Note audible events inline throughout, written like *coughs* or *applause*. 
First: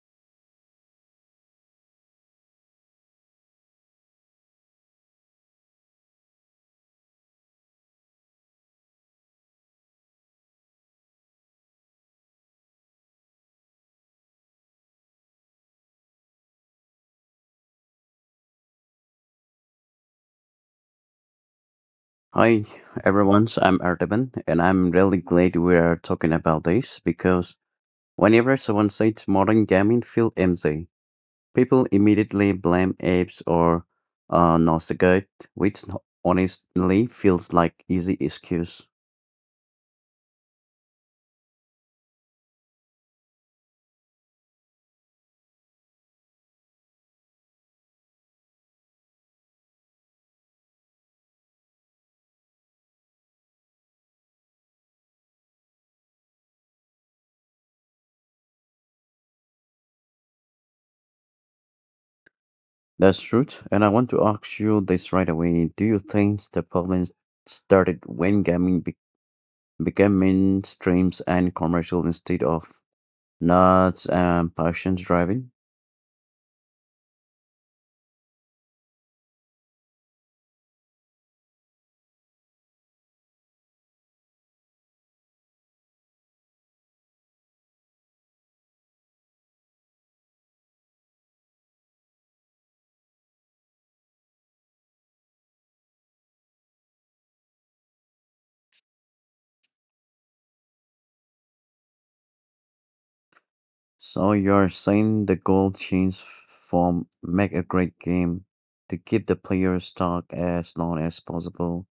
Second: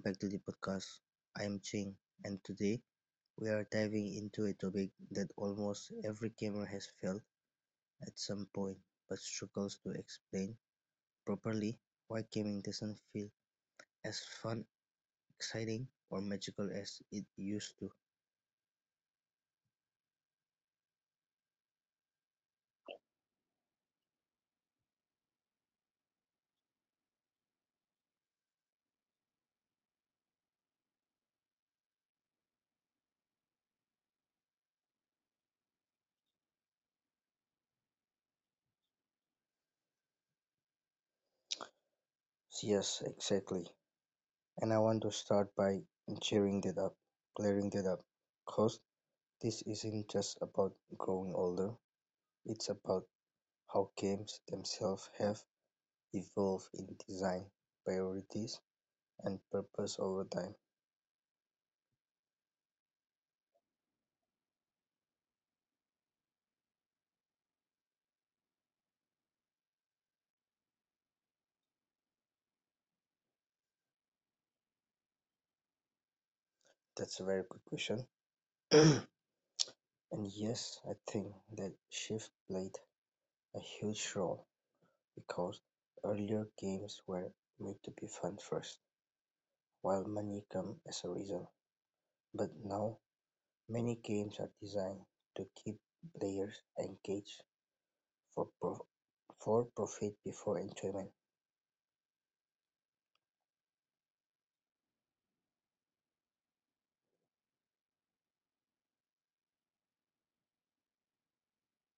back to the podcast. I am Ching, and today we are diving into a topic that almost every gamer has felt at some point but struggles to explain properly why gaming doesn't feel as fun, exciting, or magical as it used to. Hi everyone, I'm Artaban, and I'm really glad we are talking about this because whenever someone says modern gaming feel empty, people immediately blame apps or nostalgia, which n- honestly feels like easy excuse. Yes, exactly. And I want to start by cheering that up, clearing that up, because this isn't just about growing older, it's about how games themselves have evolve in design priorities and purpose over time. That's true, and I want to ask you this right away. Do you think the problem started when became mainstreams and commercial instead of nuts and passions driving? That's a very good question. *clears throat* And yes, I think that shift played a huge role because earlier games were made to be fun first, while money come as a result. But now many games are designed to keep players engaged for prof- for profit before enjoyment. So you're saying the goal change form make a great game to keep the players stuck as long as possible,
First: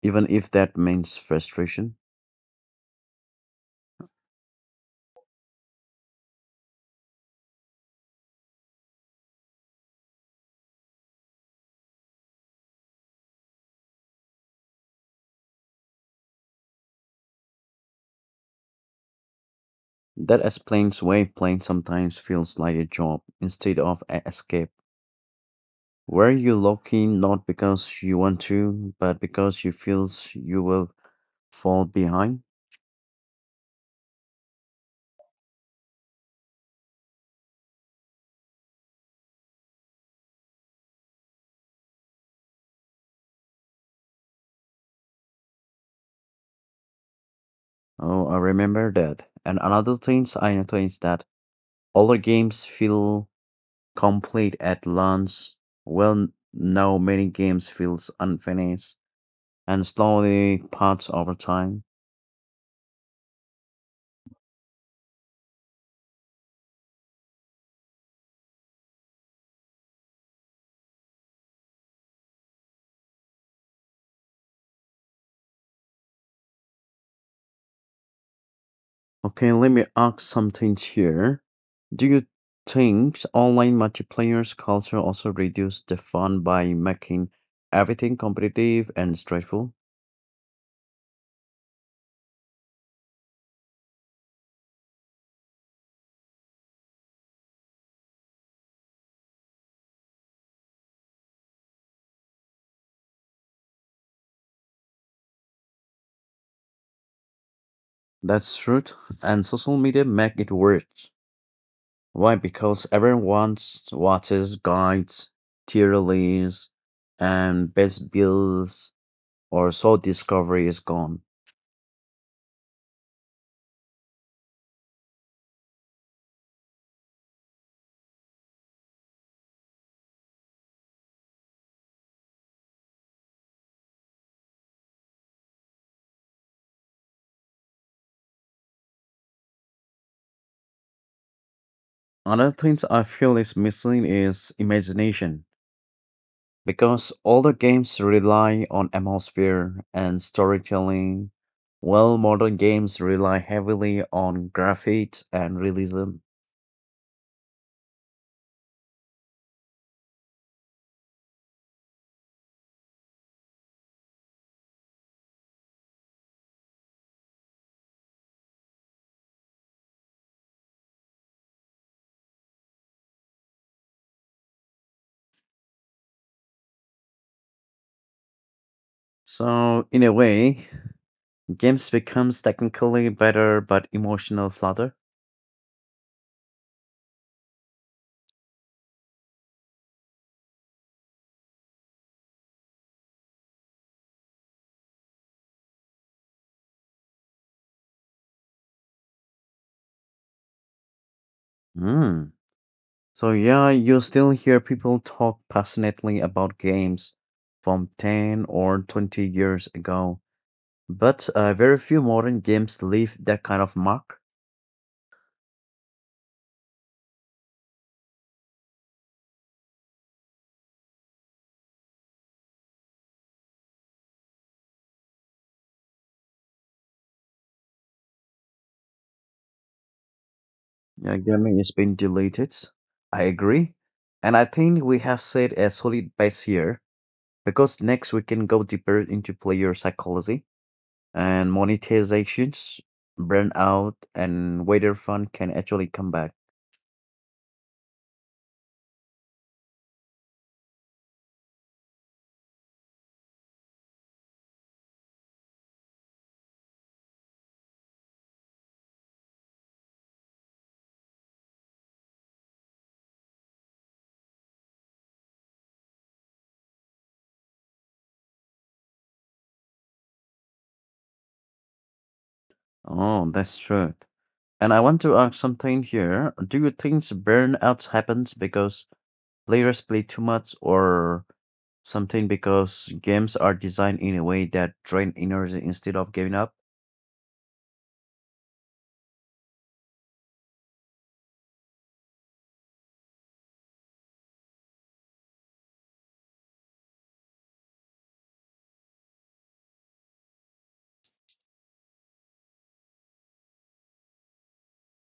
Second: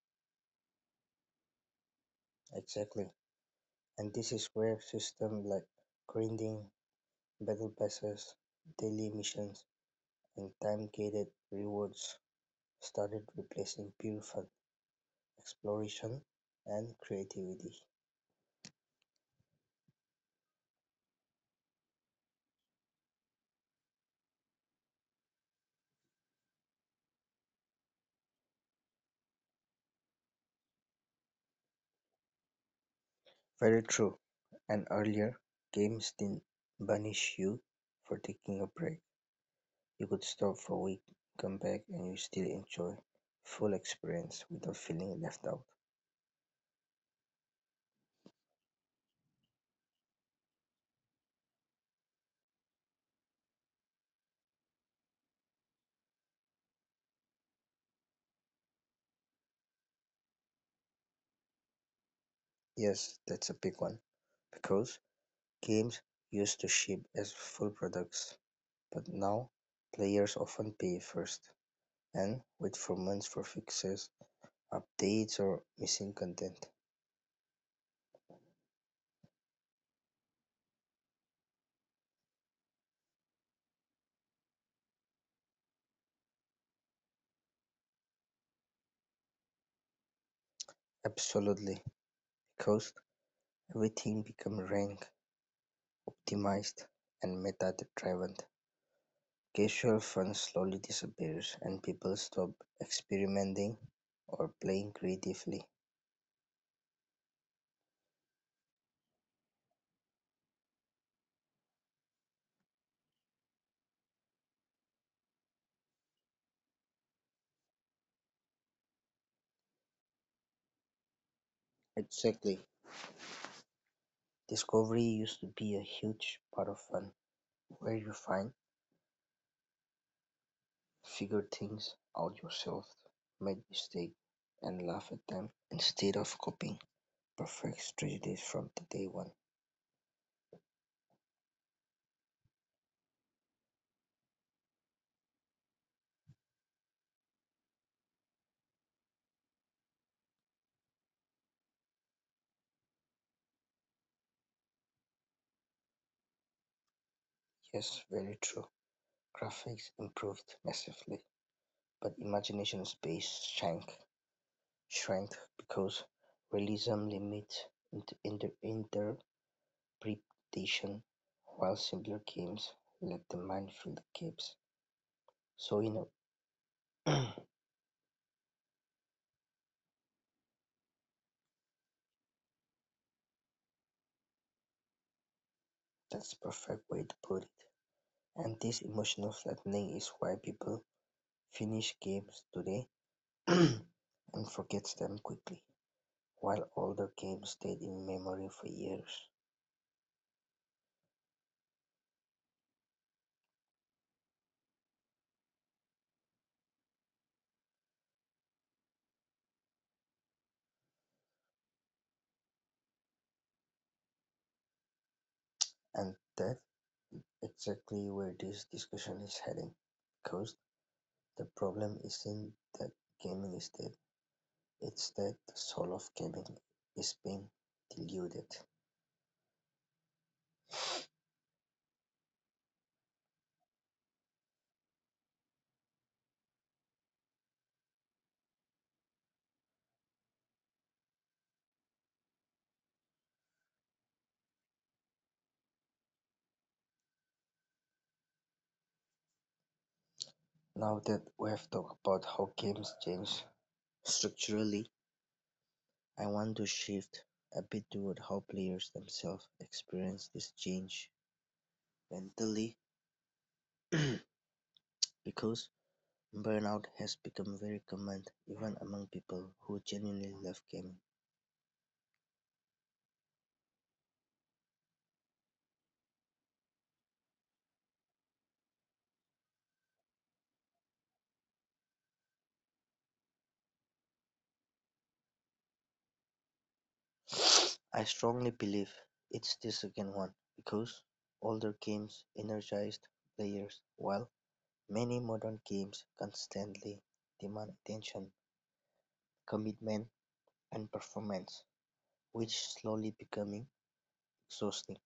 even if that means frustration? Exactly, and this is where systems like grinding, Battle passes, daily missions, and time-gated rewards started replacing pure fun, exploration, and creativity. That explains why playing sometimes feels like a job instead of an escape, where you log in not because you want to, but because you feels you will fall behind. Very true, and earlier, games didn't punish you for taking a break. You could stop for a week, come back, and you still enjoy full experience without feeling left out. Oh, I remember that. And another thing I noticed is that older games feel complete at launch. Well, now many games feels unfinished and slowly parts over time. Yes, that's a big one, because games used to ship as full products, but now players often pay first and wait for months for fixes, updates or missing content. Okay, let me ask something here. Do you think online multiplayers culture also reduce the fun by making everything competitive and stressful? Absolutely, because everything becomes rank, optimized and meta driven. Casual fun slowly disappears and people stop experimenting or playing creatively. That's true, and social media make it worse. Why? Because everyone watches guides, tier lists, and best builds or soul discovery is gone. Exactly. Discovery used to be a huge part of fun, where you find, figure things out yourself, make mistakes, and laugh at them instead of copying perfect strategies from the day one. Another thing I feel is missing is imagination, because older games rely on atmosphere and storytelling, while modern games rely heavily on graphics and realism. Yes, very true. Graphics improved massively, but imagination space shrank because realism limit int- inter- interpretation, while simpler games let the mind fill the gaps. So you know, *clears throat* So, in a way, games becomes technically better but emotional flutter. that's perfect way to put it. And this emotional flattening is why people finish games today *clears throat* and forgets them quickly, while older games stayed in memory for years. Hmm. So yeah, you still hear people talk passionately about games from 10 or 20 years ago, but very few modern games leave that kind of mark. And that exactly where this discussion is heading, because the problem isn't that gaming is dead, it's that the soul of gaming is being diluted. Gaming is being deleted. I agree. And I think we have set a solid base here because next we can go deeper into player psychology and monetizations, burnout, and whether fun can actually come back. Now that we have talked about how games change structurally, I want to shift a bit toward how players themselves experience this change mentally, *clears throat* because burnout has become very common even among people who genuinely love gaming. Oh, that's true. And I want to ask something here. Do you think burnout happens because players play too much or something because games are designed in a way that drain energy instead of giving up. I strongly believe it's the second one because older games energized players while many modern games constantly demand attention, commitment, and performance, which slowly becoming exhausting.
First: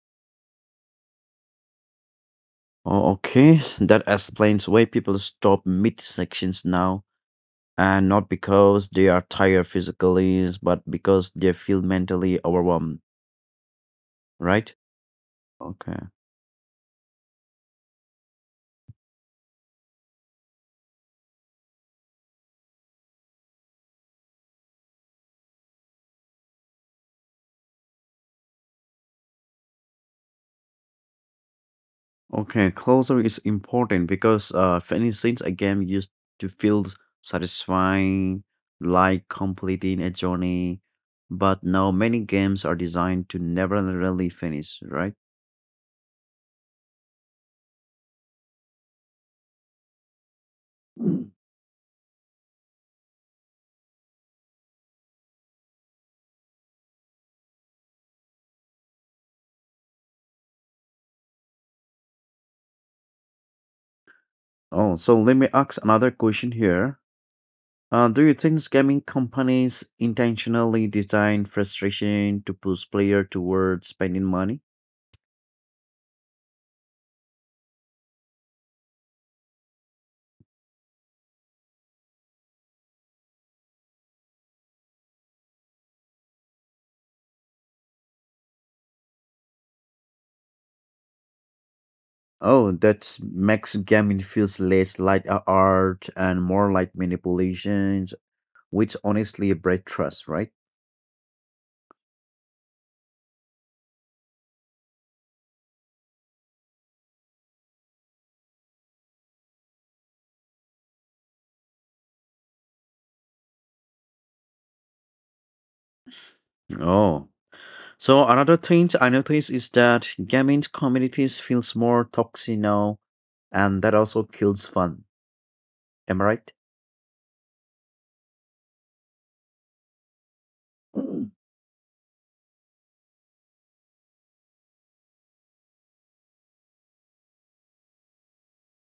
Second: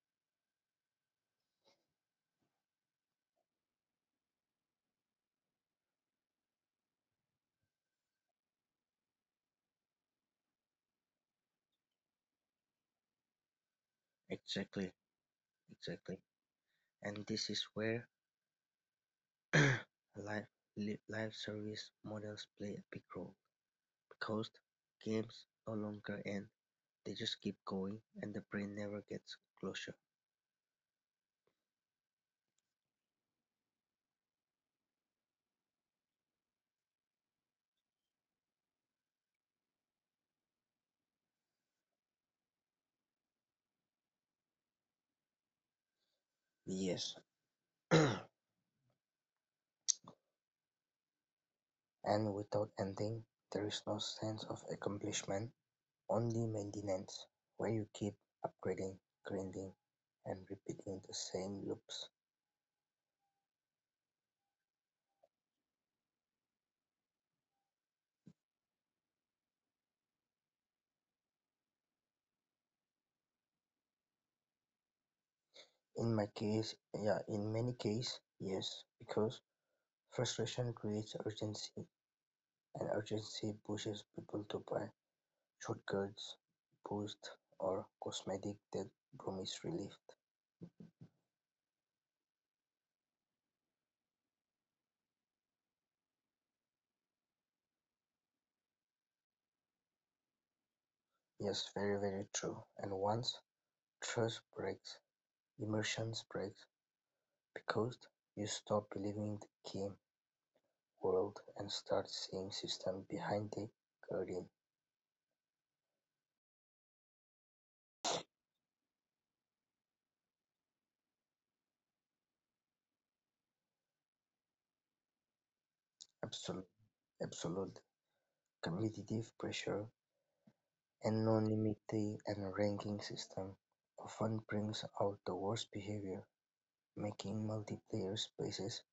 Oh, okay, that explains why people stop mid-sections now, and not because they are tired physically, but because they feel mentally overwhelmed, right? Exactly, Okay. exactly. And this is where *clears throat* live, live service models play a big role because games no longer end, they just keep going and the brain never gets closure. Okay, closure is important because finishing scenes a game used to feel satisfying, like completing a journey, but now many games are designed to never really finish, right? Yes. *clears throat* And without ending, there is no sense of accomplishment, only maintenance, where you keep upgrading, grinding, and repeating the same loops. Oh, so let me ask another question here. Do you think gaming companies intentionally design frustration to push player towards spending money? In my case, yeah, in many cases, yes, because frustration creates urgency, and urgency pushes people to buy shortcuts, boosts, or cosmetic that promise relief. Oh, that makes gaming feels less like a art and more like manipulations, which honestly break trust, right? Yes, very, very true. And once trust breaks, immersion breaks, because you stop believing the game world and start seeing system behind the curtain. Oh, so another thing I notice is that gaming communities feels more toxic now, and that also kills fun. Am I right? Absolute absolute competitive pressure, anonymity and ranking system often brings out the worst behavior, making multiplayer spaces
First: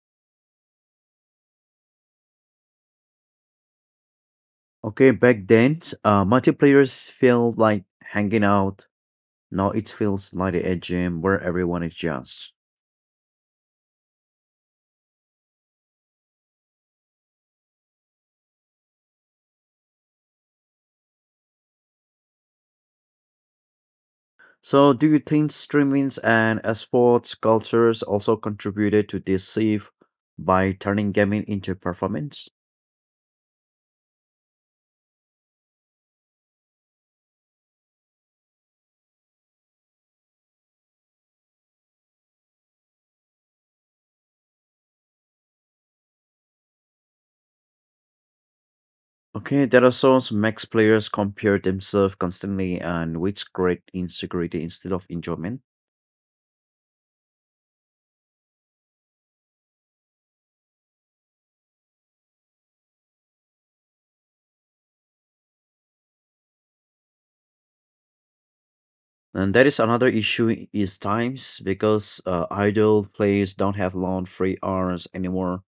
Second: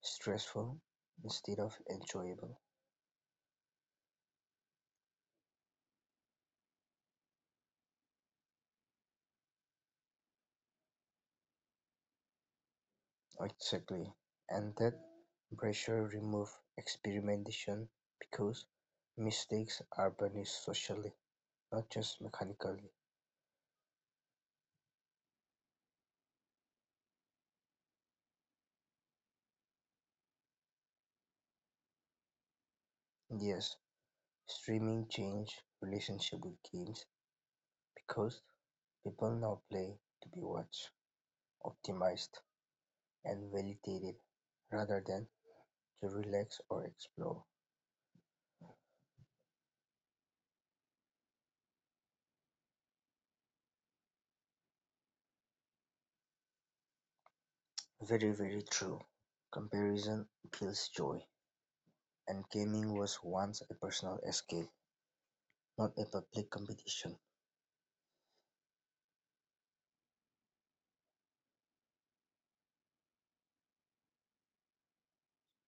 stressful instead of enjoyable. Okay, back then, multiplayers feel like hanging out. Now it feels like a gym where everyone is just. Exactly. And that pressure remove experimentation because mistakes are punished socially, not just mechanically. So, do you think streamings and sports cultures also contributed to this shift by turning gaming into performance? Yes, streaming changed relationship with games because people now play to be watched, optimized, and validated rather than to relax or explore. Okay, that also makes players compare themselves constantly and which create insecurity instead of enjoyment. Very, very true. Comparison kills joy, and gaming was once a personal escape, not a public competition. And that is another issue is times because idle players don't have long free hours anymore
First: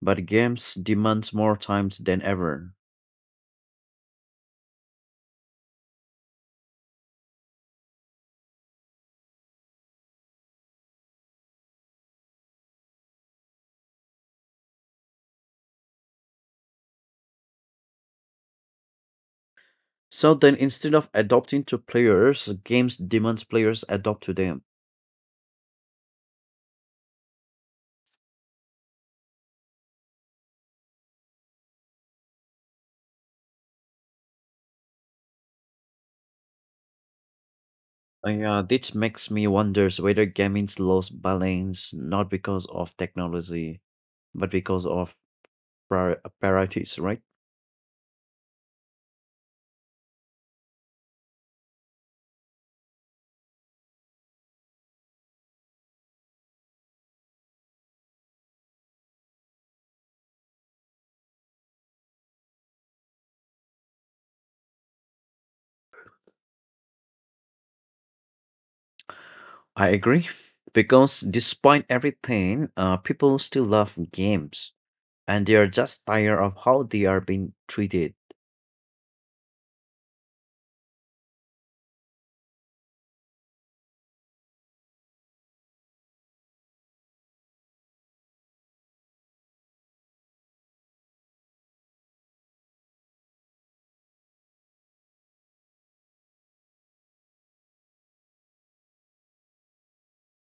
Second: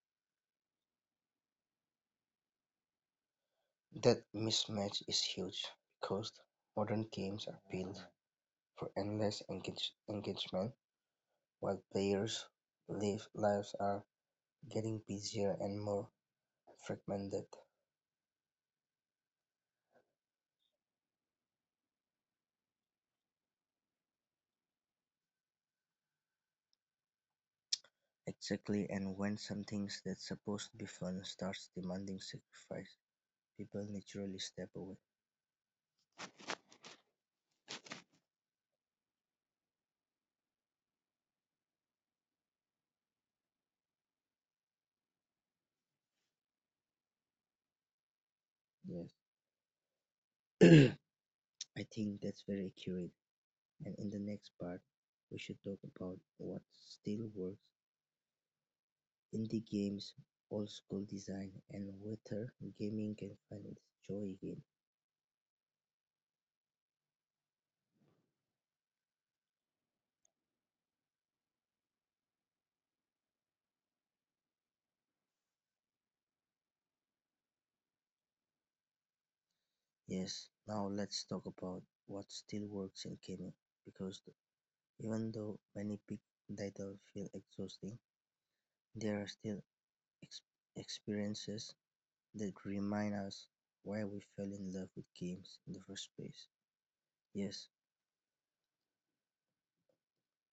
but games demand more times than ever. That mismatch is huge because modern games are built for endless engagement while players live lives are getting busier and more fragmented. So then instead of adopting to players, games demand players adopt to them. Exactly, and when something that's supposed to be fun starts demanding sacrifice, people naturally step away. Yeah, this makes me wonder whether gaming's lost balance not because of technology, but because of priorities, right? Yes. *clears throat* I think that's very accurate. And in the next part, we should talk about what still works, indie games, old school design, and whether gaming can find its joy again. I agree. Because despite everything, people still love games and they are just tired of how they are being treated. Yes, now let's talk about what still works in gaming, because even though many big titles feel exhausting, there are still ex- experiences that remind us why we fell in love with games in the first place. Yes,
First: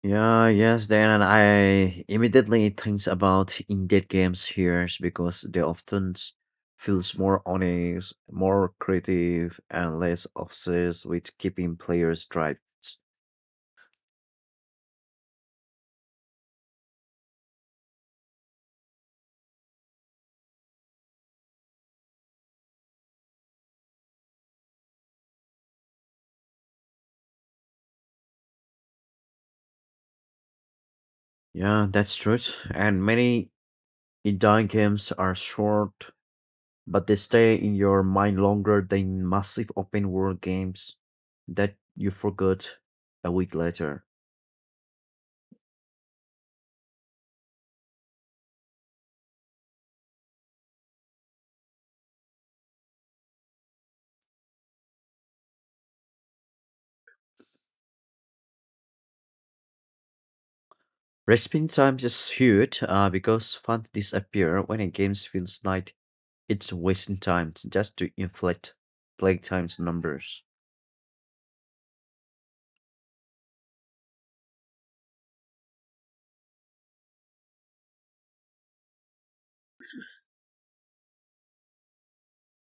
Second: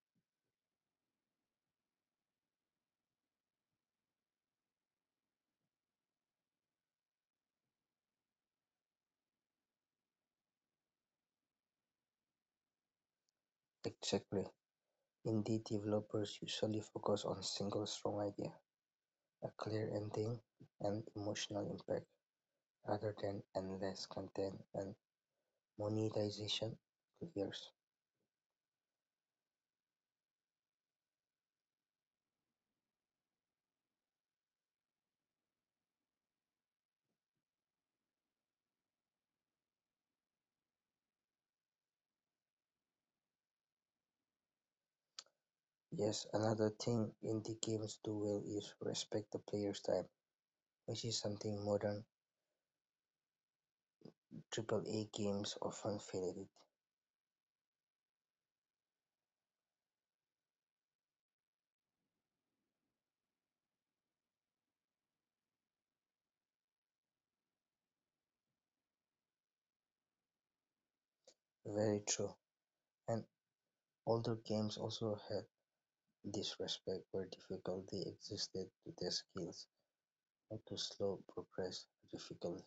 Yeah, yes, then I immediately thinks about indie games here because they feels more honest, more creative, and less obsessed with keeping players drives. exactly. Indie developers usually focus on single strong idea, a clear ending, and emotional impact, rather than endless content and monetization careers. Yeah, that's true. And many indie games are short, but they stay in your mind longer than massive open world games that you forgot a week later. Yes, another thing indie games do well is respect the player's time, which is something modern triple A games often fail Respawn time is huge because fun disappear when a game feels like. It's wasting time just to inflate playtime's numbers. at. Very true. And older games also had this respect where difficulty existed to their skills, not to slow progress difficulty.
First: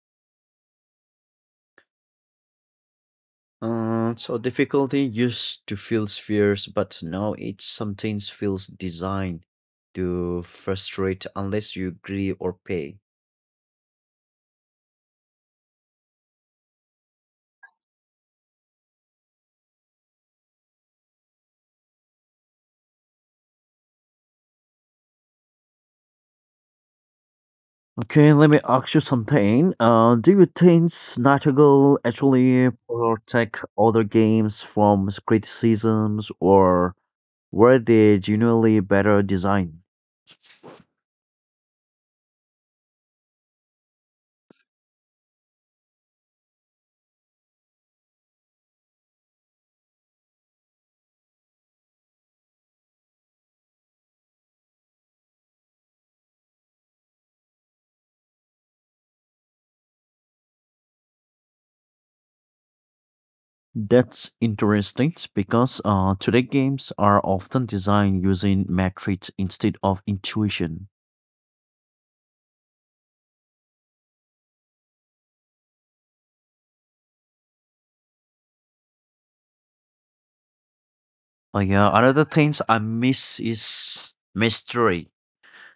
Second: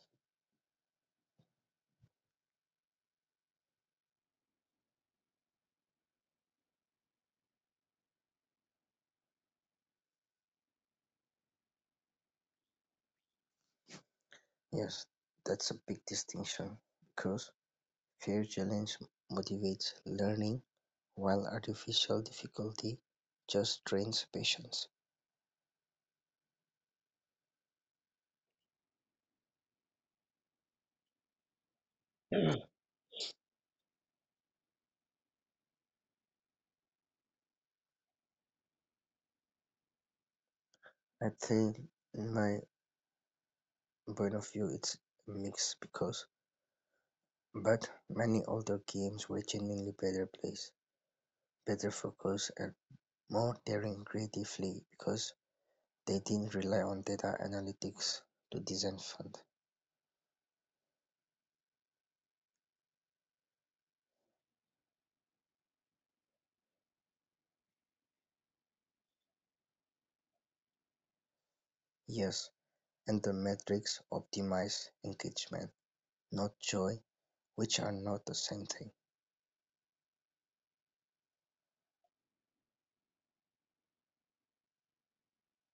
So difficulty used to feel fierce, but now it sometimes feels designed to frustrate unless you agree or pay. Yes, that's a big distinction because fair challenge motivates learning while artificial difficulty just drains patience. Okay, let me ask you something. Do you think Nightingale I actually protect other games from criticisms, or were they genuinely better designed? think in my point of view it's a mix because but many older games were genuinely better plays, better focused and more daring creatively because they didn't rely on data analytics to design fun. That's interesting because today games are often designed using metrics instead of intuition. Yes, and the metrics optimize engagement, not joy, which are not the same thing. Oh yeah, another things I miss is mystery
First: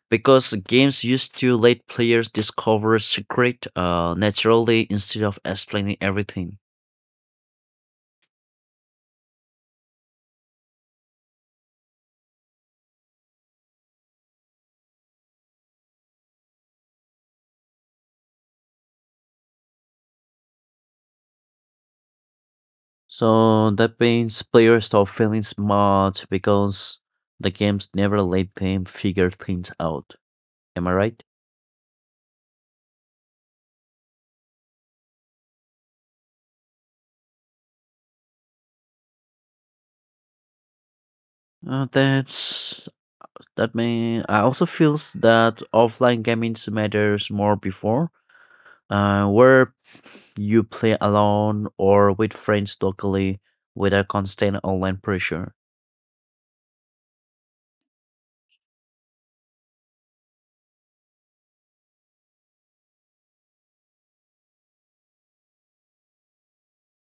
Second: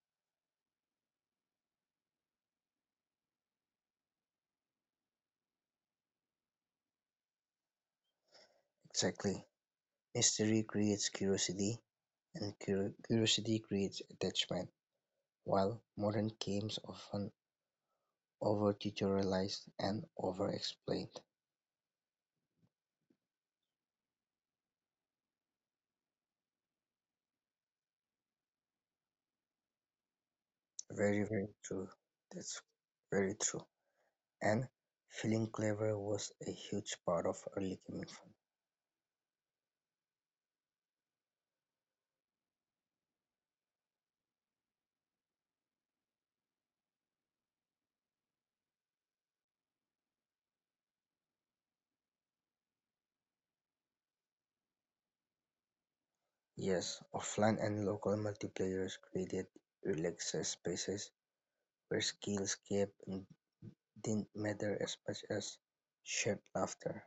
because games used to let players discover secret naturally instead of explaining everything. Exactly. Mystery creates curiosity, and curiosity creates attachment, while modern games often over tutorialized and over explained. So that means players stop feeling smart because the games never let them figure things out. Am I right? Very, very true. That's very true. And feeling clever was a huge part of early gaming fun. Uh, that's That mean I also feels that offline games matters more before, where you play alone or with friends locally without constant online pressure. Yes, offline and local multiplayers created relaxed spaces where didn't matter as much as shared laughter.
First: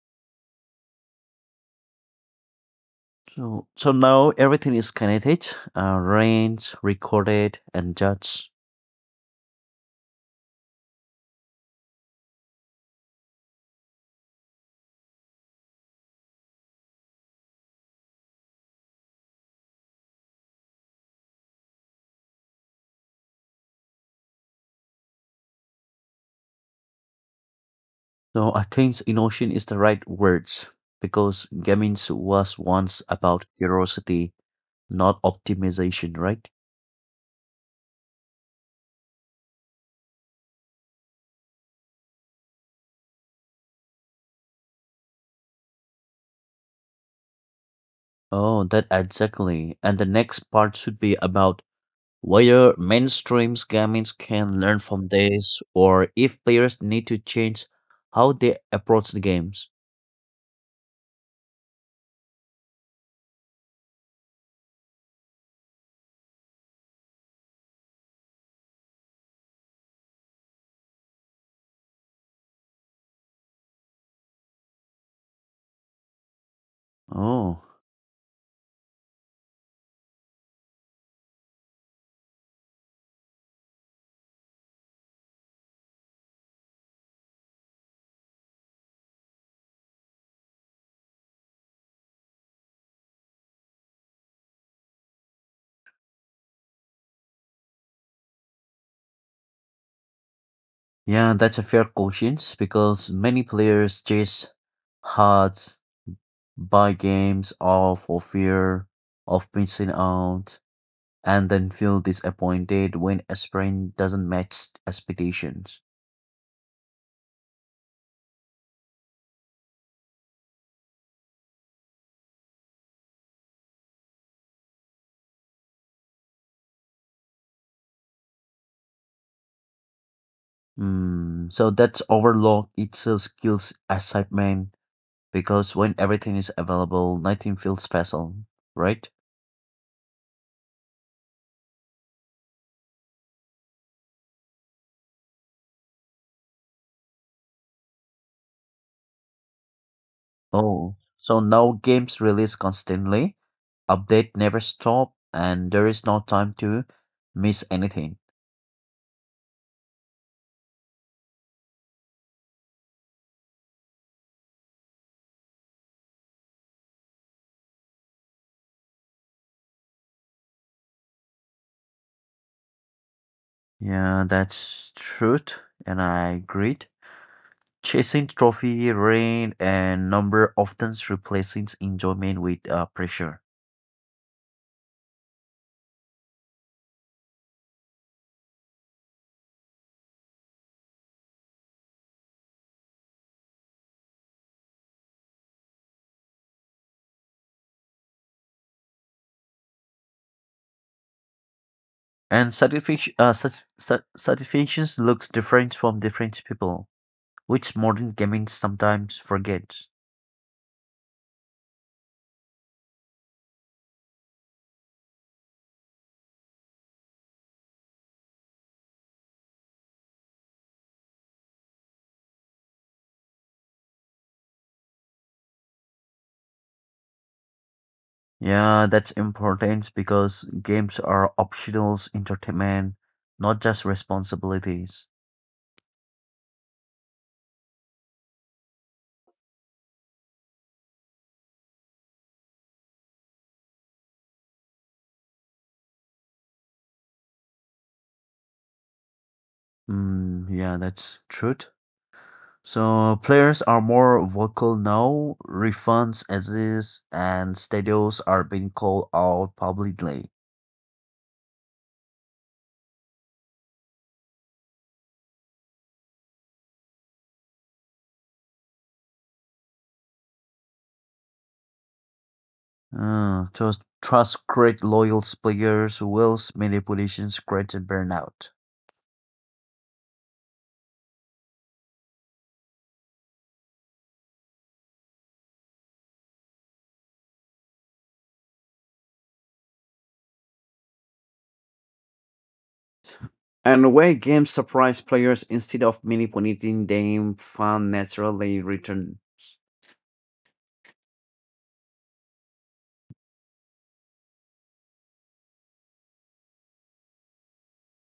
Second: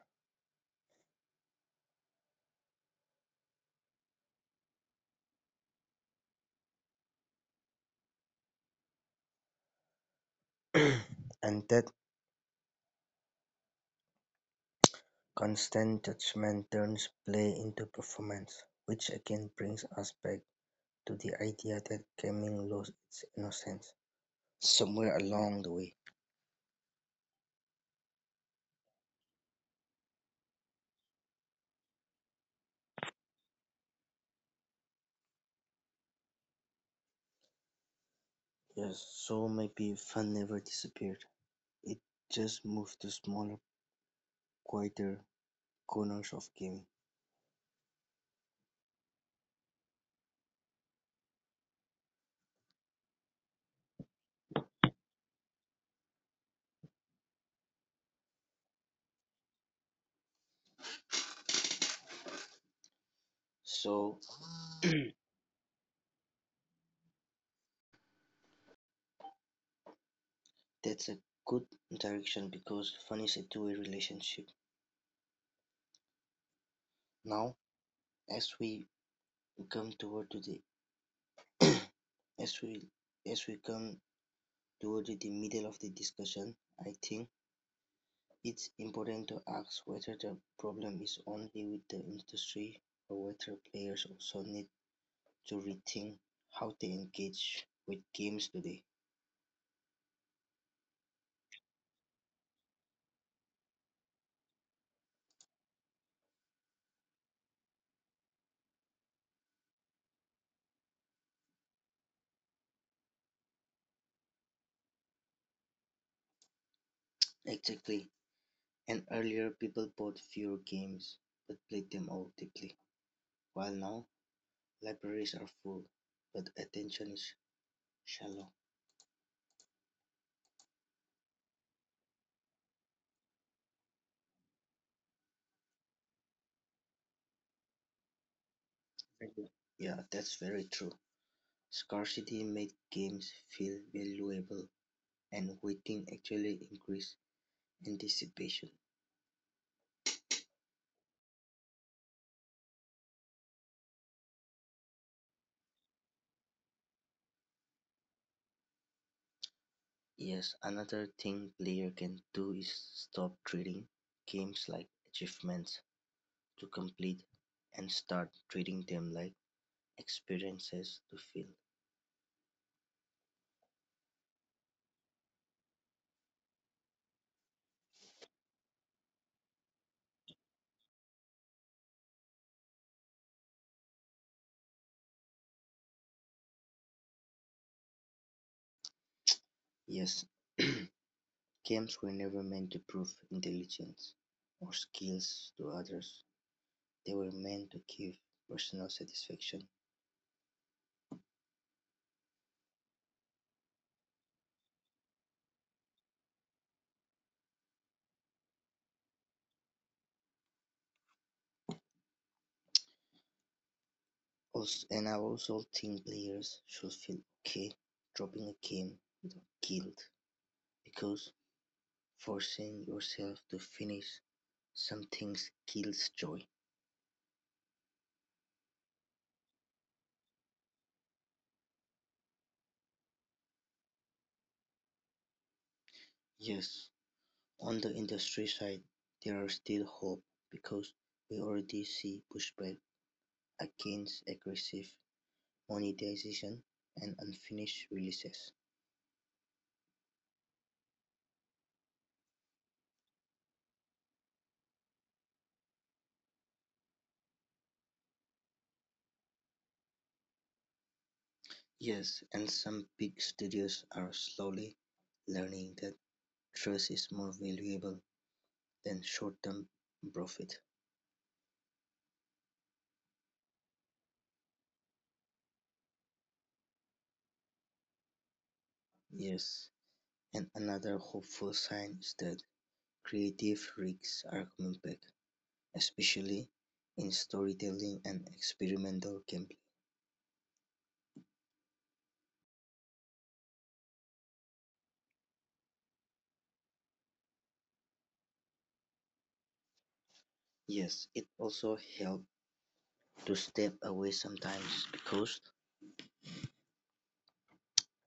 So now everything is connected, arranged, recorded, and judged. *clears throat* And that constant judgment turns play into performance, which again brings us back to the idea that gaming lost its innocence somewhere along the way. So I think innovation is the right word because gaming was once about curiosity, not optimization, right? Yes, so maybe fun never disappeared. It just moved to smaller, quieter corners of gaming. Oh, that exactly. And the next part should be about whether mainstream games can learn from this or if players need to change how they approach the games. So that's a good direction because fun is a two-way relationship. Oh, Now, as we come toward to the *coughs* *clears throat* as we as we come toward the middle of the discussion, I think it's important to ask whether the problem is only with the industry or whether players also need to rethink how they engage with games today. yeah, that's a fair question because many players chase hard buy games all for fear of missing out and then feel disappointed when a sprint doesn't match expectations. Exactly. And earlier people bought fewer games but played them all deeply. While now libraries are full, but attention is shallow. Hmm, so that's overlook. It's a skills assignment because when everything is available, nothing feels special, right? Exactly. Yeah, that's very true. Scarcity made games feel valuable, and waiting actually increased anticipation. Oh, so now games release constantly, update never stop, and there is no time to miss anything. Yes, another thing player can do is stop treating games like achievements to complete and start treating them like experiences to feel. Yeah, that's truth, and I agreed. Chasing trophy, rank, and number often replaces enjoyment with pressure. Yes, *clears throat* games were never meant to prove intelligence or skills to others. They were meant to give personal satisfaction. And satisfaction, satisfactions looks different from different people, which modern gaming sometimes forgets. Also, and I also think players should feel okay dropping a game guilt because forcing yourself to finish some things kills joy. Yeah, that's important because games are optional entertainment, not just responsibilities. Yes, on the industry side, there are still hope because we already see pushback against aggressive monetization and unfinished releases. Mm, yeah, that's truth. So players are more vocal now, refunds exist, and studios are being called out publicly. Yes, and some big studios are slowly learning that trust is more valuable than short-term profit. Trust, trust create loyal players, whilst manipulations create burnout. Yes, and another hopeful sign is that creative risks are coming back, especially in storytelling and experimental gameplay. And where games surprise players instead of manipulating them, fun naturally return. Yes, it also helps to step away sometimes because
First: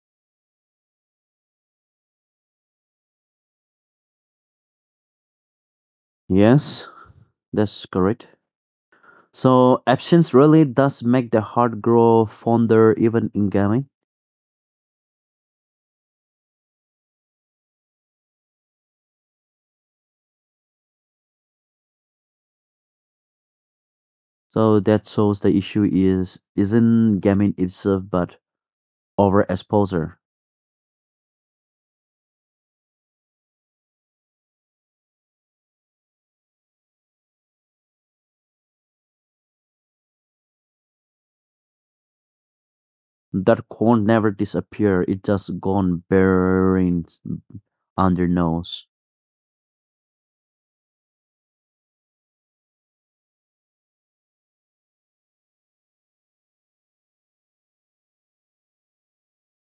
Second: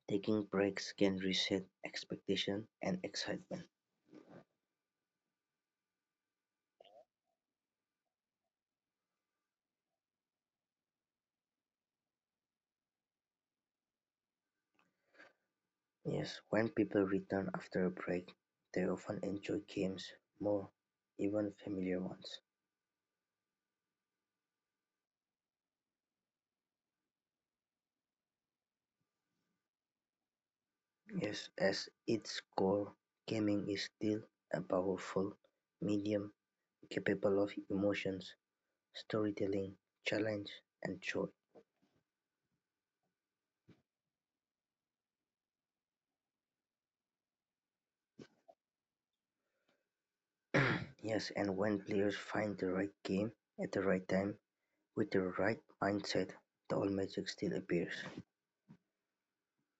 taking breaks can reset expectation and excitement. Yes, that's correct. So absence really does make the heart grow fonder even in gaming. Yes, when people return after a break, they often enjoy games more, even familiar ones. So that shows the issue is isn't gaming itself but overexposure. Yes, as its core, gaming is still a powerful medium capable of emotions, storytelling, challenge, and joy. That corn never disappear, it just gone burning under nose. *clears throat* Yes, and when players find the right game at the right time with the right mindset, the old magic still appears.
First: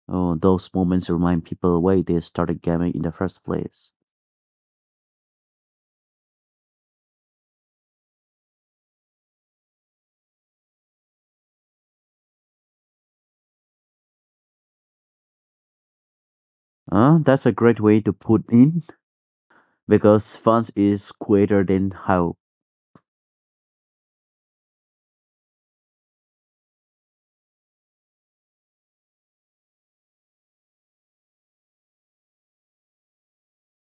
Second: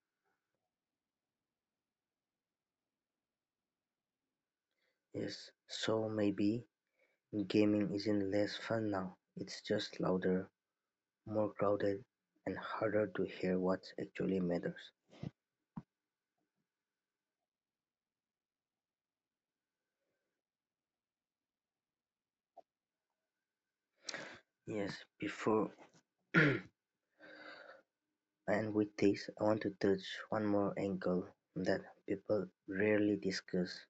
Oh, those moments remind people why they started gaming in the first place. Yes, so maybe gaming isn't less fun now, it's just louder, more crowded, and harder to hear what actually matters. That's a great way to put in because fun is greater than how. Yes, before *clears throat* and with this I want to touch one more angle that people rarely discuss,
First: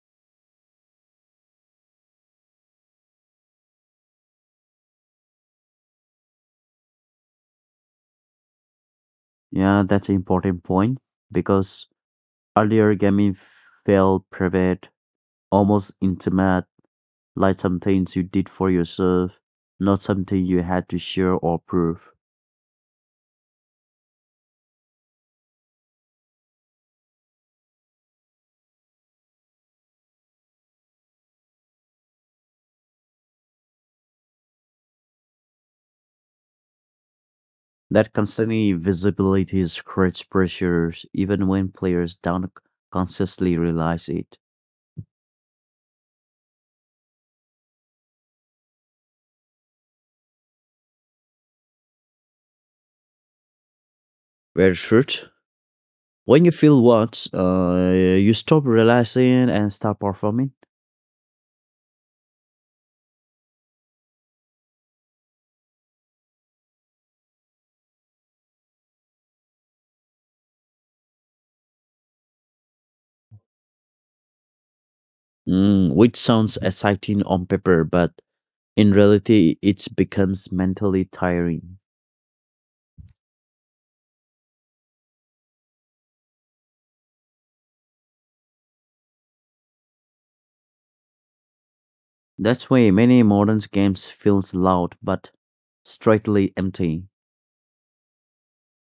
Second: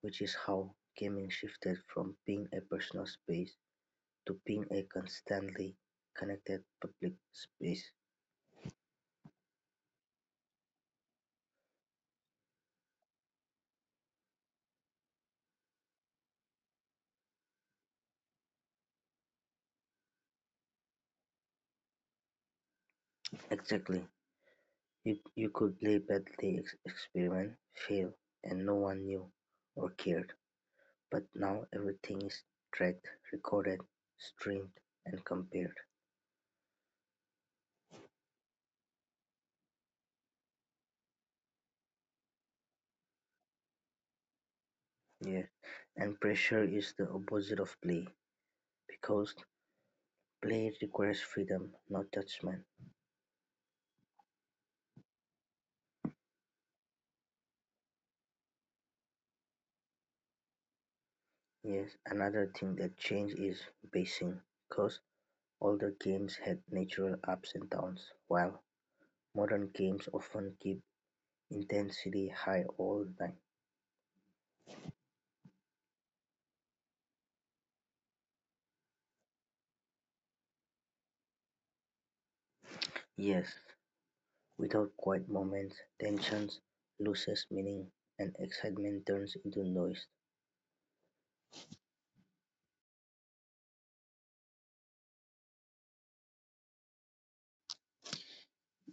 which is how gaming shifted from being a personal space to being a constantly connected public space. Yeah, that's an important point because earlier gaming felt private, almost intimate, like something you did for yourself, not something you had to share or prove. Exactly. You could play badly, experiment, fail, and no one knew or cared. But now everything is tracked, recorded, streamed, and compared. That constantly visibility creates pressures, even when players don't consciously realize it. Yeah. And pressure is the opposite of play because play requires freedom, not judgment. Where should? When you feel what? You stop relaxing and start performing, Yes, another thing that changed is pacing, because older games had natural ups and downs, while modern games often keep intensity high all the time. mm, which sounds exciting on paper, but in reality, it becomes mentally tiring. Yes, without quiet moments, tension loses meaning and excitement turns into noise. That's why many modern games feels loud but strictly empty.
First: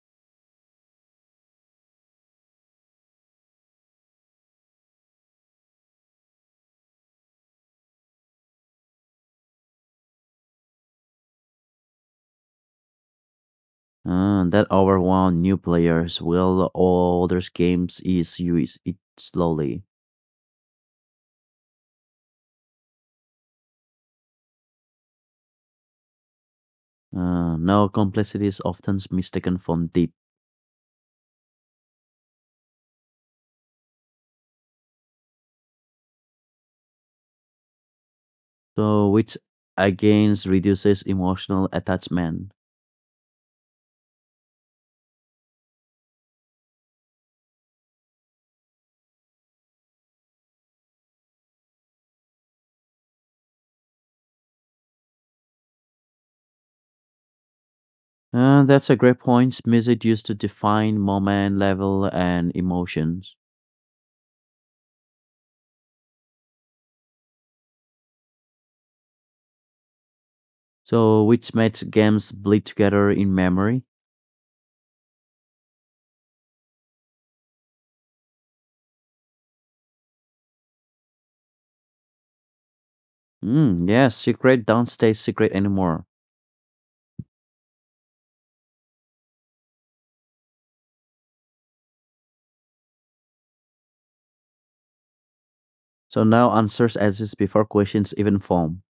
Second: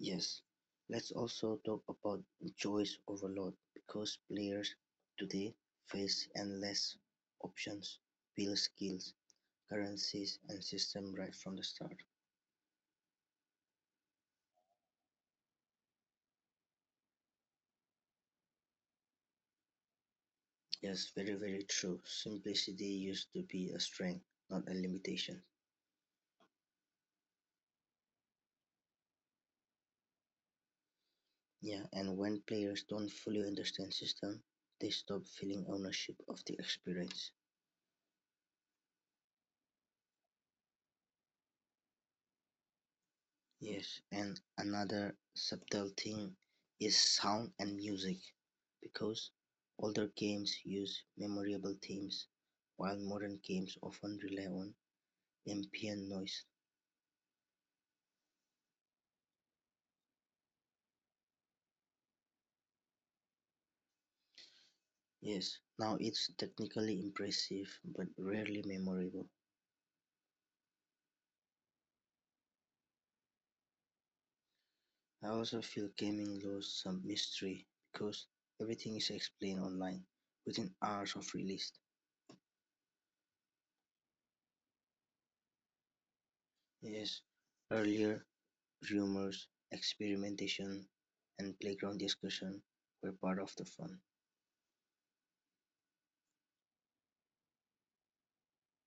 Yes, let's also talk about choice overload, because players today face endless options, build skills, currencies and system right from the start. That overwhelm new players while other games is use it slowly. Yes, very, very true. Simplicity used to be a strength, not a limitation. Now complexity is often mistaken for deep, Yeah, and when players don't fully understand system, they stop feeling ownership of the experience. so which again reduces emotional attachment. Yes, and another subtle thing is sound and music, because older games use memorable themes, while modern games often rely on ambient noise. That's a great point. Music used to define moment, level, and emotions. Yes, now it's technically impressive but rarely memorable. So, which made games bleed together in memory? I also feel gaming lost some mystery because everything is explained online within hours of release. Mm, yeah, secret don't stay secret anymore. Yes, earlier rumors, experimentation, and playground discussion were part of the fun. So now answers exist before questions even form.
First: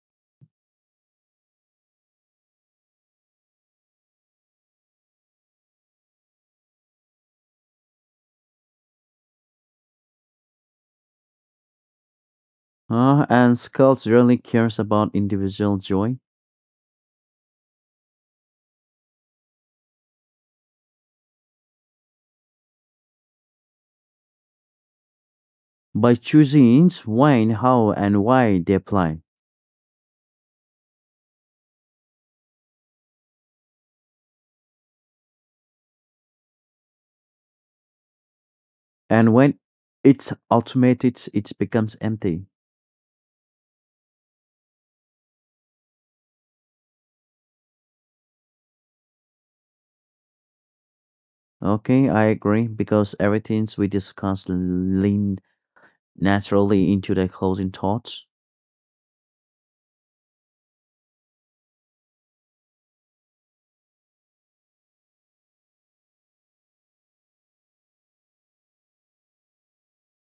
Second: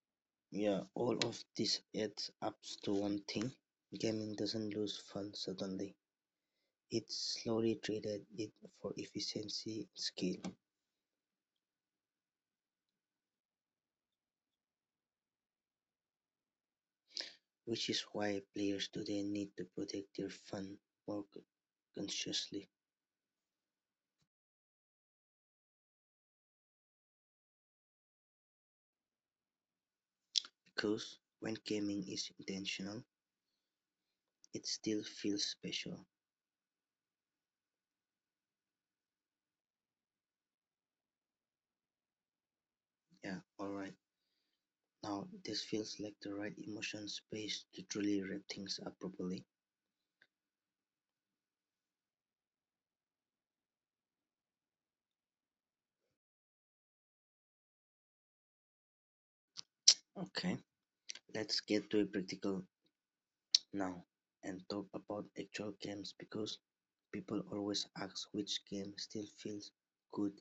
Yeah, all of this adds up to one thing. Gaming doesn't lose fun suddenly. It slowly traded it for efficiency and skill. And Skulls really cares about individual joy Which is why players today need to protect their fun more consciously, by choosing when, how, and why they play. because when gaming is intentional, it still feels special. And when it's automated, it becomes empty. Yeah, alright. Now this feels like the right emotion space to truly wrap things up properly. Okay, I agree because everything we discussed lean naturally into their closing thoughts. Okay, let's get to a practical now, and talk about actual games because people always ask which game still feels good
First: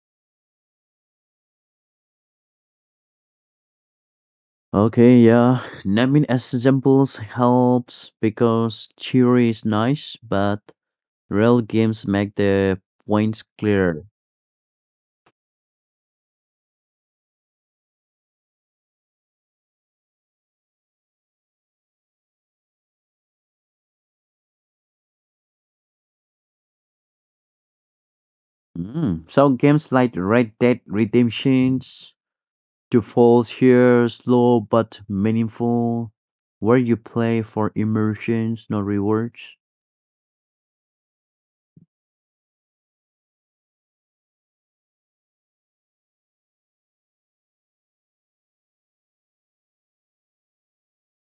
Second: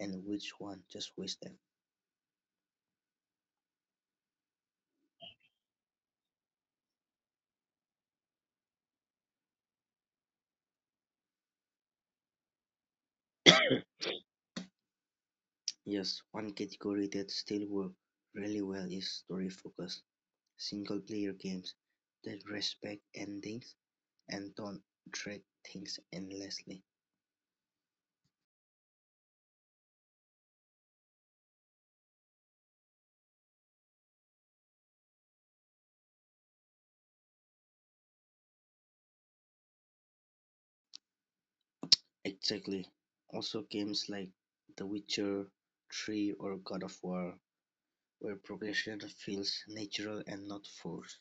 and which one just wastes them. Okay, yeah, naming examples helps because theory is nice, but real games make the points clearer. Yes, one category that still works really well is story-focused, single-player games that respect endings and don't drag things endlessly. Mm. So games like Red Dead Redemptions, to fall here, slow but meaningful, where you play for immersions, not rewards. Exactly. Also, games like The Witcher 3 or God of War, where progression feels natural and not forced.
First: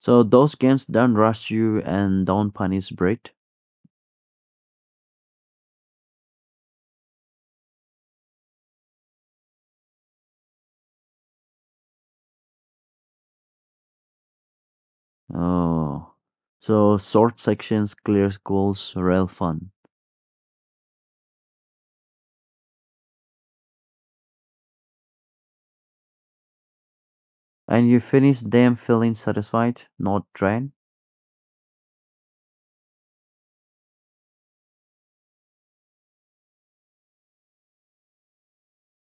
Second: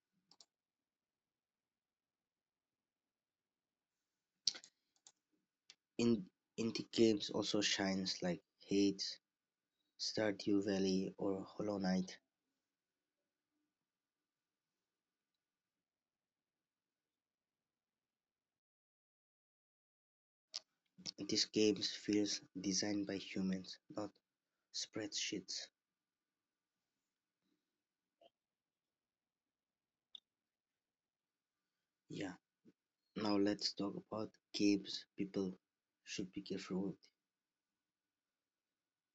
So those games don't rush you and don't punish bread. In indie games also shines like Hades, Stardew Valley, or Hollow Knight. Oh, so short sections, clear goals, real fun. These games feels designed by humans, not spreadsheets. And you finish them feeling satisfied, not drained. Yeah, now let's talk about games people should be careful with.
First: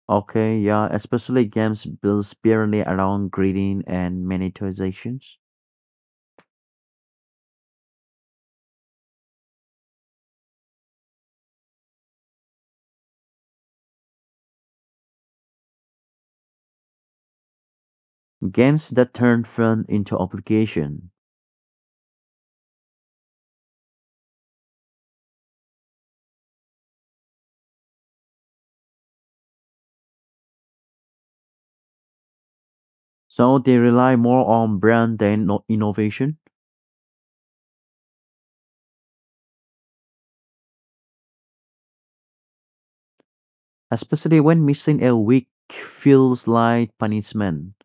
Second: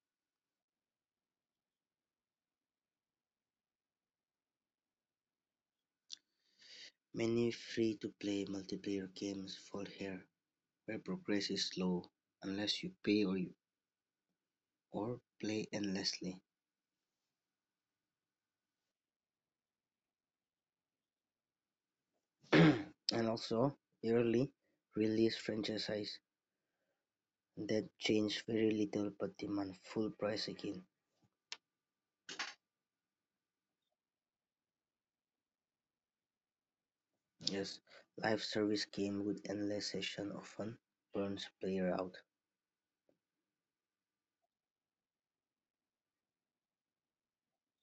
Okay, yeah, especially games built purely around grading and monetizations. Many free to play multiplayer games fall here, where progress is slow unless you pay or, or play endlessly. Games that turn fun into obligation. *clears throat* And also, early release franchises that change very little but demand full price again. So they rely more on brand than innovation, Yes, live service game with endless session often burns player out. especially when missing a week feels like punishment.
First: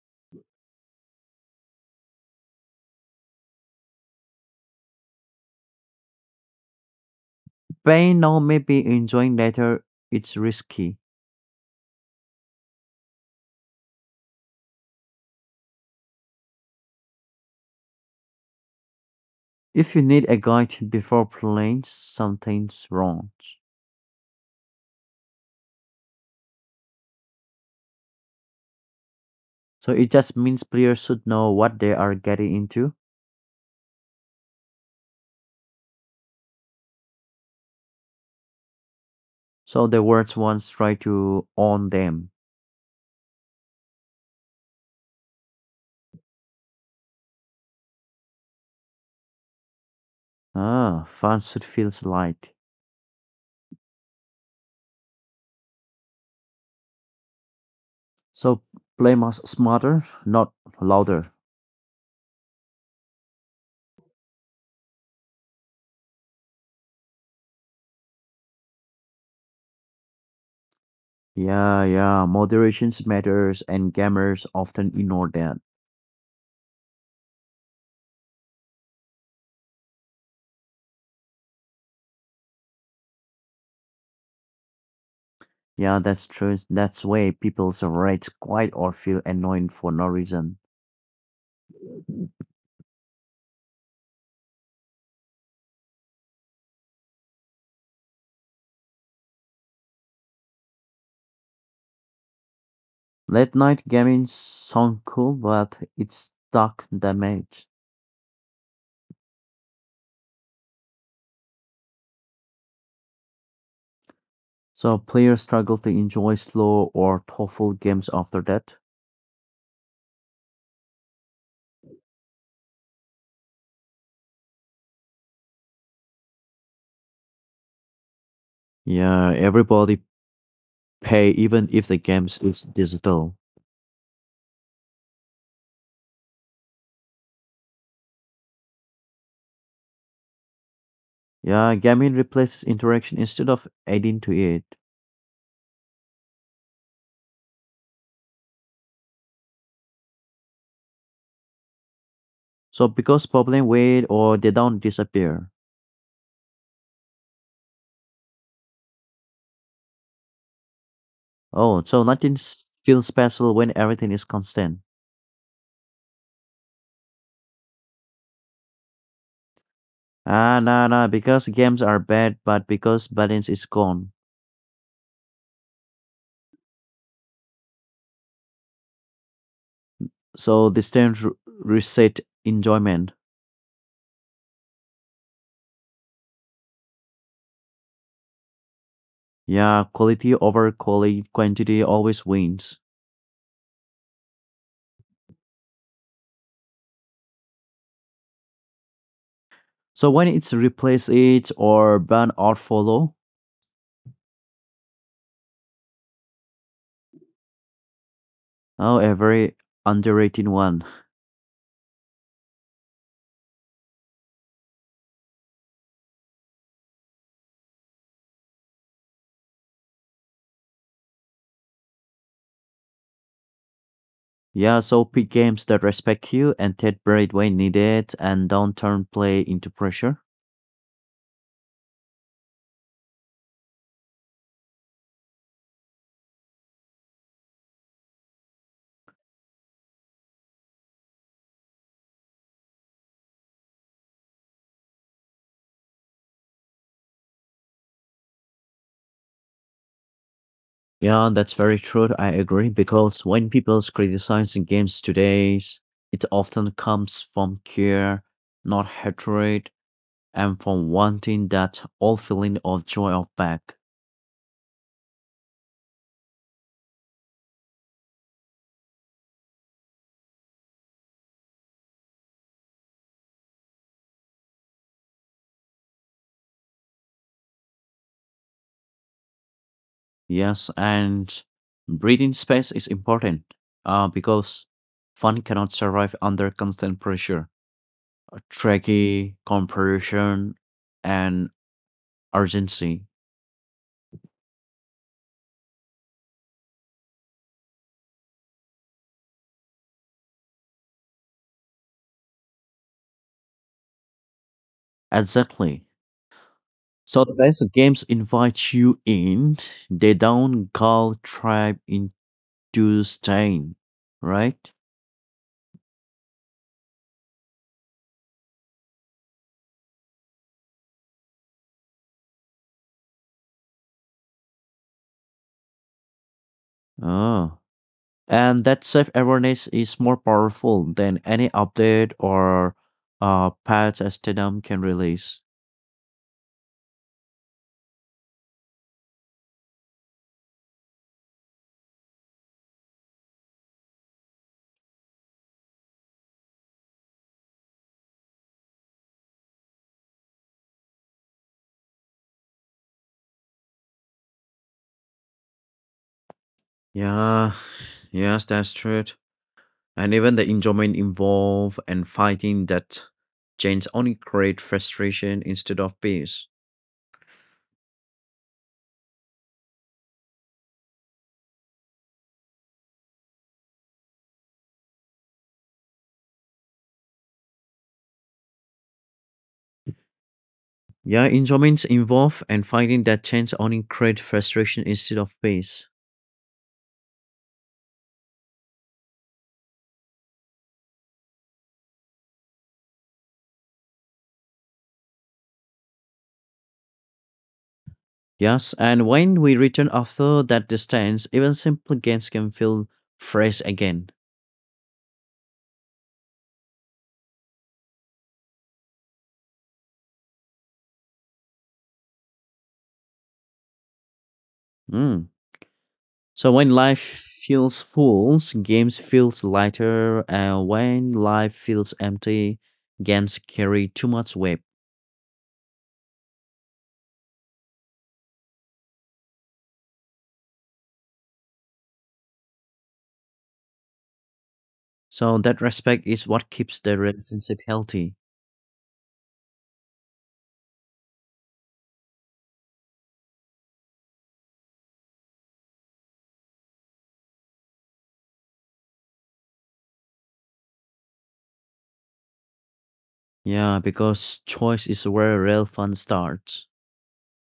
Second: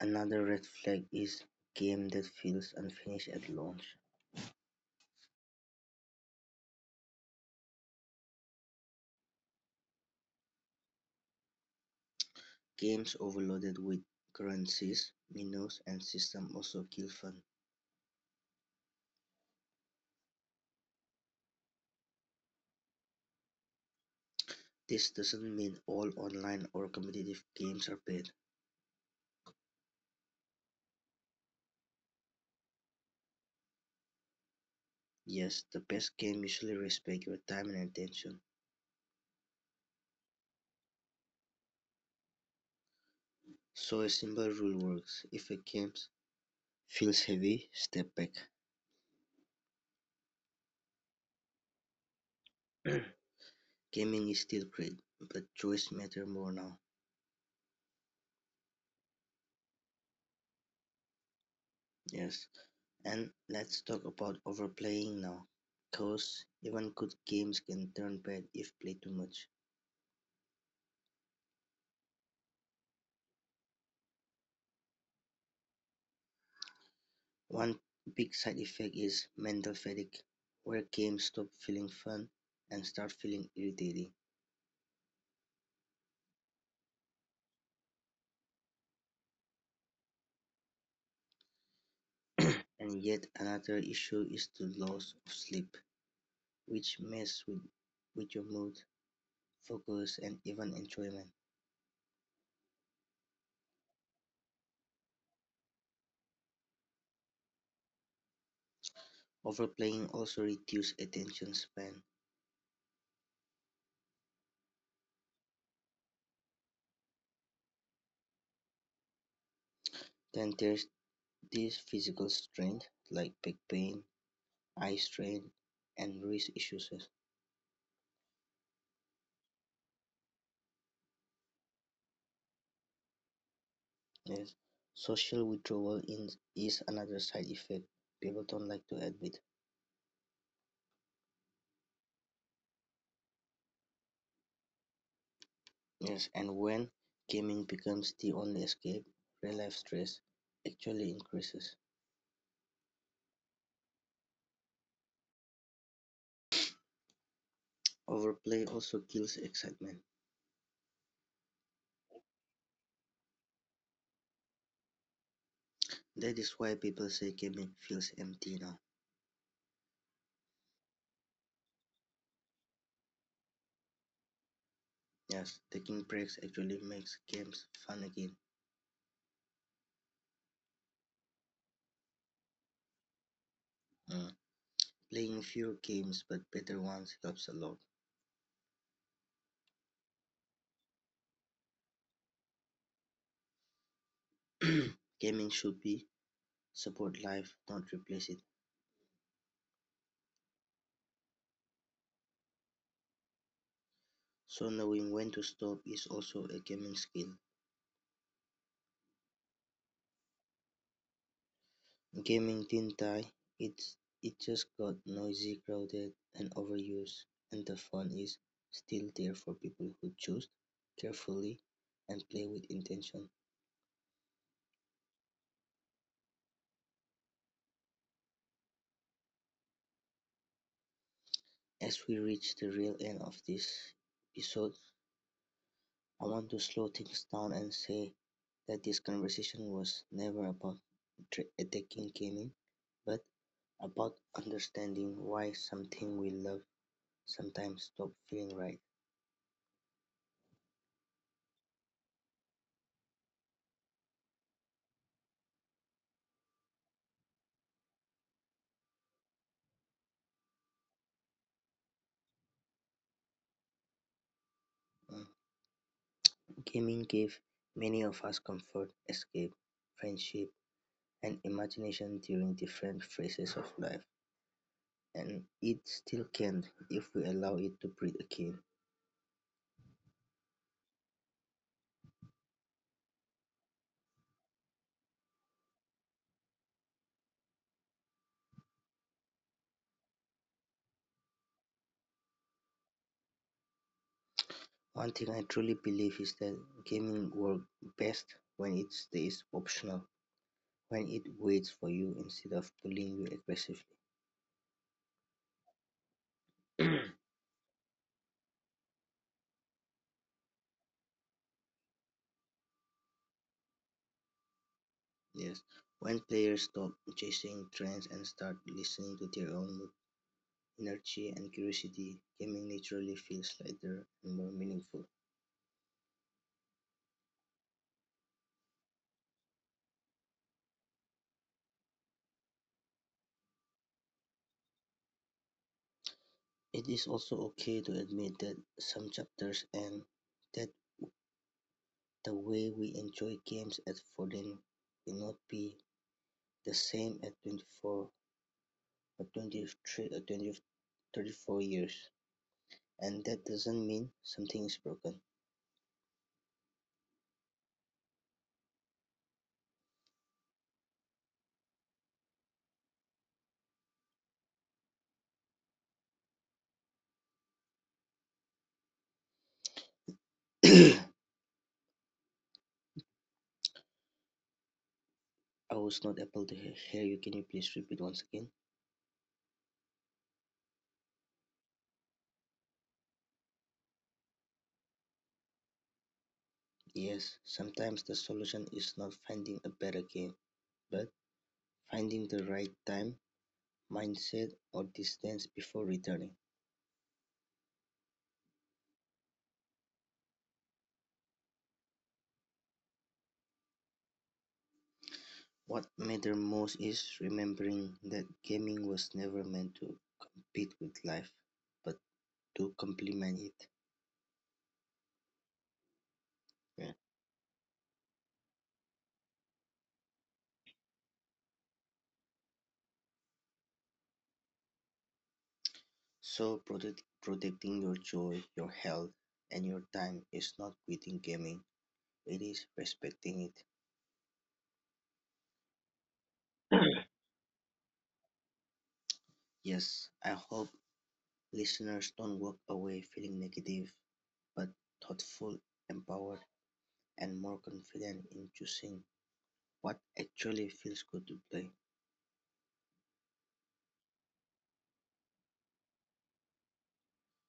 Another red flag is game that feels unfinished at launch. Pay now, maybe enjoying later, it's risky. Games overloaded with currencies, menus and systems also kill fun. If you need a guide before playing, something's wrong. This doesn't mean all online or competitive games are bad. So it just means players should know what they are getting into, Yes, the best game usually respect your time and attention. so the words once try to own them. So a simple rule works. If a game feels heavy, step back. Ah, fans should feel light. *clears throat* Gaming is still great, but choice matter more now. So play must smarter, not louder. Yes, and let's talk about overplaying now. Cause even good games can turn bad if played too much. Yeah, moderation matters and gamers often ignore that. One big side effect is mental fatigue, where games stop feeling fun and start feeling irritating. Yeah, that's true. That's why people rage quite or feel annoyed for no reason. And yet another issue is the loss of sleep, which messes with your mood, focus, and even enjoyment. Late night gaming sound cool, but it's stuck damage. Overplaying also reduces attention span. So players struggle to enjoy slow or thoughtful games after that. Then there's this physical strain, like back pain, eye strain, and wrist issues. Yeah, everybody pay even if the games is digital. Yes. Social withdrawal is another side effect people don't like to admit. Yeah, gaming replaces interaction instead of adding to it. Yes, and when gaming becomes the only escape, real life stress actually increases. So because problem wait or they don't disappear. Overplay also kills excitement. Oh, so nothing feels special when everything is constant. That is why people say gaming feels empty now. Nah, because games are bad, but because balance is gone. Yes, taking breaks actually makes games fun again. So this time reset enjoyment. Mm. Playing fewer games but better ones helps a lot. Yeah, quality over quality quantity always wins. *clears throat* Gaming should be support life, not replace it. So when it's replace it or ban or follow, So knowing when to stop is also a gaming skill. oh a very underrated one. Gaming didn't tintai, it it just got noisy, crowded and overused, and the fun is still there for people who choose carefully and play with intention. Yeah, so pick games that respect you and take break when needed and don't turn play into pressure. As we reach the real end of this episode, I want to slow things down and say that this conversation was never about attacking gaming, but about understanding why something we love sometimes stop feeling right. Yeah, that's very true. I agree because when people's criticizing games today, it often comes from care, not hatred and from wanting that old feeling of joy of back. Mm. Gaming gave many of us comfort, escape, friendship, and imagination during different phases of life, and it still can if we allow it to breathe again. Yes, and breathing space is important because fun cannot survive under constant pressure, tricky compression, and urgency. One thing I truly believe is that gaming works best when it stays optional, when it waits for you instead of pulling you aggressively. Exactly. So *clears throat* these games invite you in. They don't call tribe into staying, right? Yes, when players stop chasing trends and start listening to their own mood, energy, and curiosity, gaming naturally feels lighter and more meaningful. Oh. And that self-awareness is more powerful than any update or patch as Stadium can release. It is also okay to admit that some chapters end, that the way we enjoy games at 14 will not be the same at 24 or 23 or 20, 34 years. And that doesn't mean something is broken. Yeah, yes, that's true, and even the enjoyment involved and fighting that change only create frustration instead of peace. *coughs* I was not able to hear you. Can you please repeat once again? Yeah, enjoyments involved and fighting that change only create frustration instead of peace. Yes, sometimes the solution is not finding a better game, but finding the right time, mindset, or distance before returning. Yes, and when we return after that distance, even simple games can feel fresh again. What matters most is remembering that gaming was never meant to compete with life, but to complement it. Mm. So when Yeah. life feels full, games feels lighter, and when life feels empty, games carry too much weight. So protecting your joy, your health, and your time is not quitting gaming. It is respecting it. So that respect is what keeps the relationship healthy. Yes, I hope listeners don't walk away feeling negative, but thoughtful, empowered, and more confident in choosing what actually feels good to play. Yeah, because choice is where real fun starts.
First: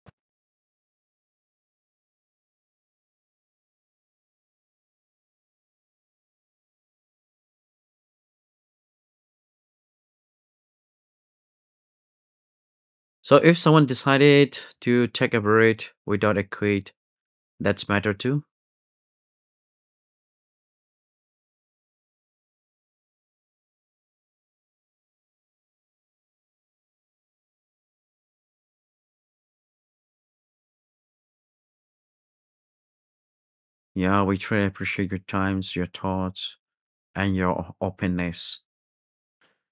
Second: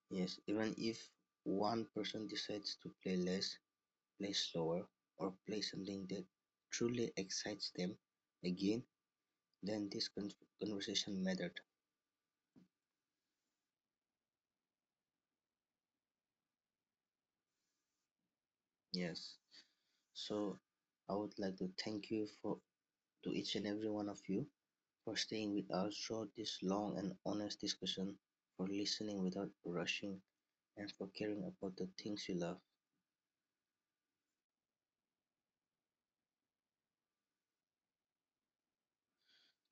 Yes, even if one person decides to play less, play slower, or play something that truly excites them, again, then conversation mattered. So if someone decided to take a break without a quit, that's matter too. Yes. So I would like to thank you for to each and every one of you for staying with us throughout this long and honest discussion, for listening without rushing, and for caring about the things you love. Yeah, we truly appreciate your times, your thoughts, and your openness.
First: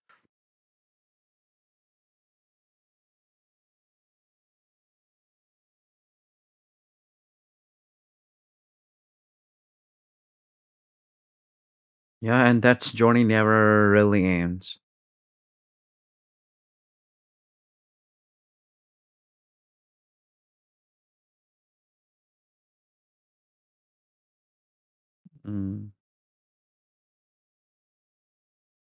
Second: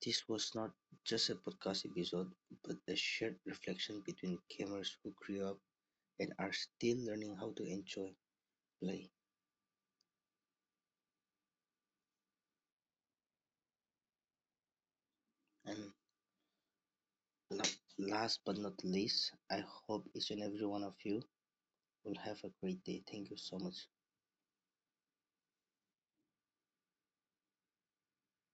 This was not just a podcast episode, but a shared reflection between gamers who grew up and are still learning how to enjoy play. Yeah, and that's journey never really ends. And la- last but not least, I hope each and every one of you will have a great day. Thank you so much. Mm.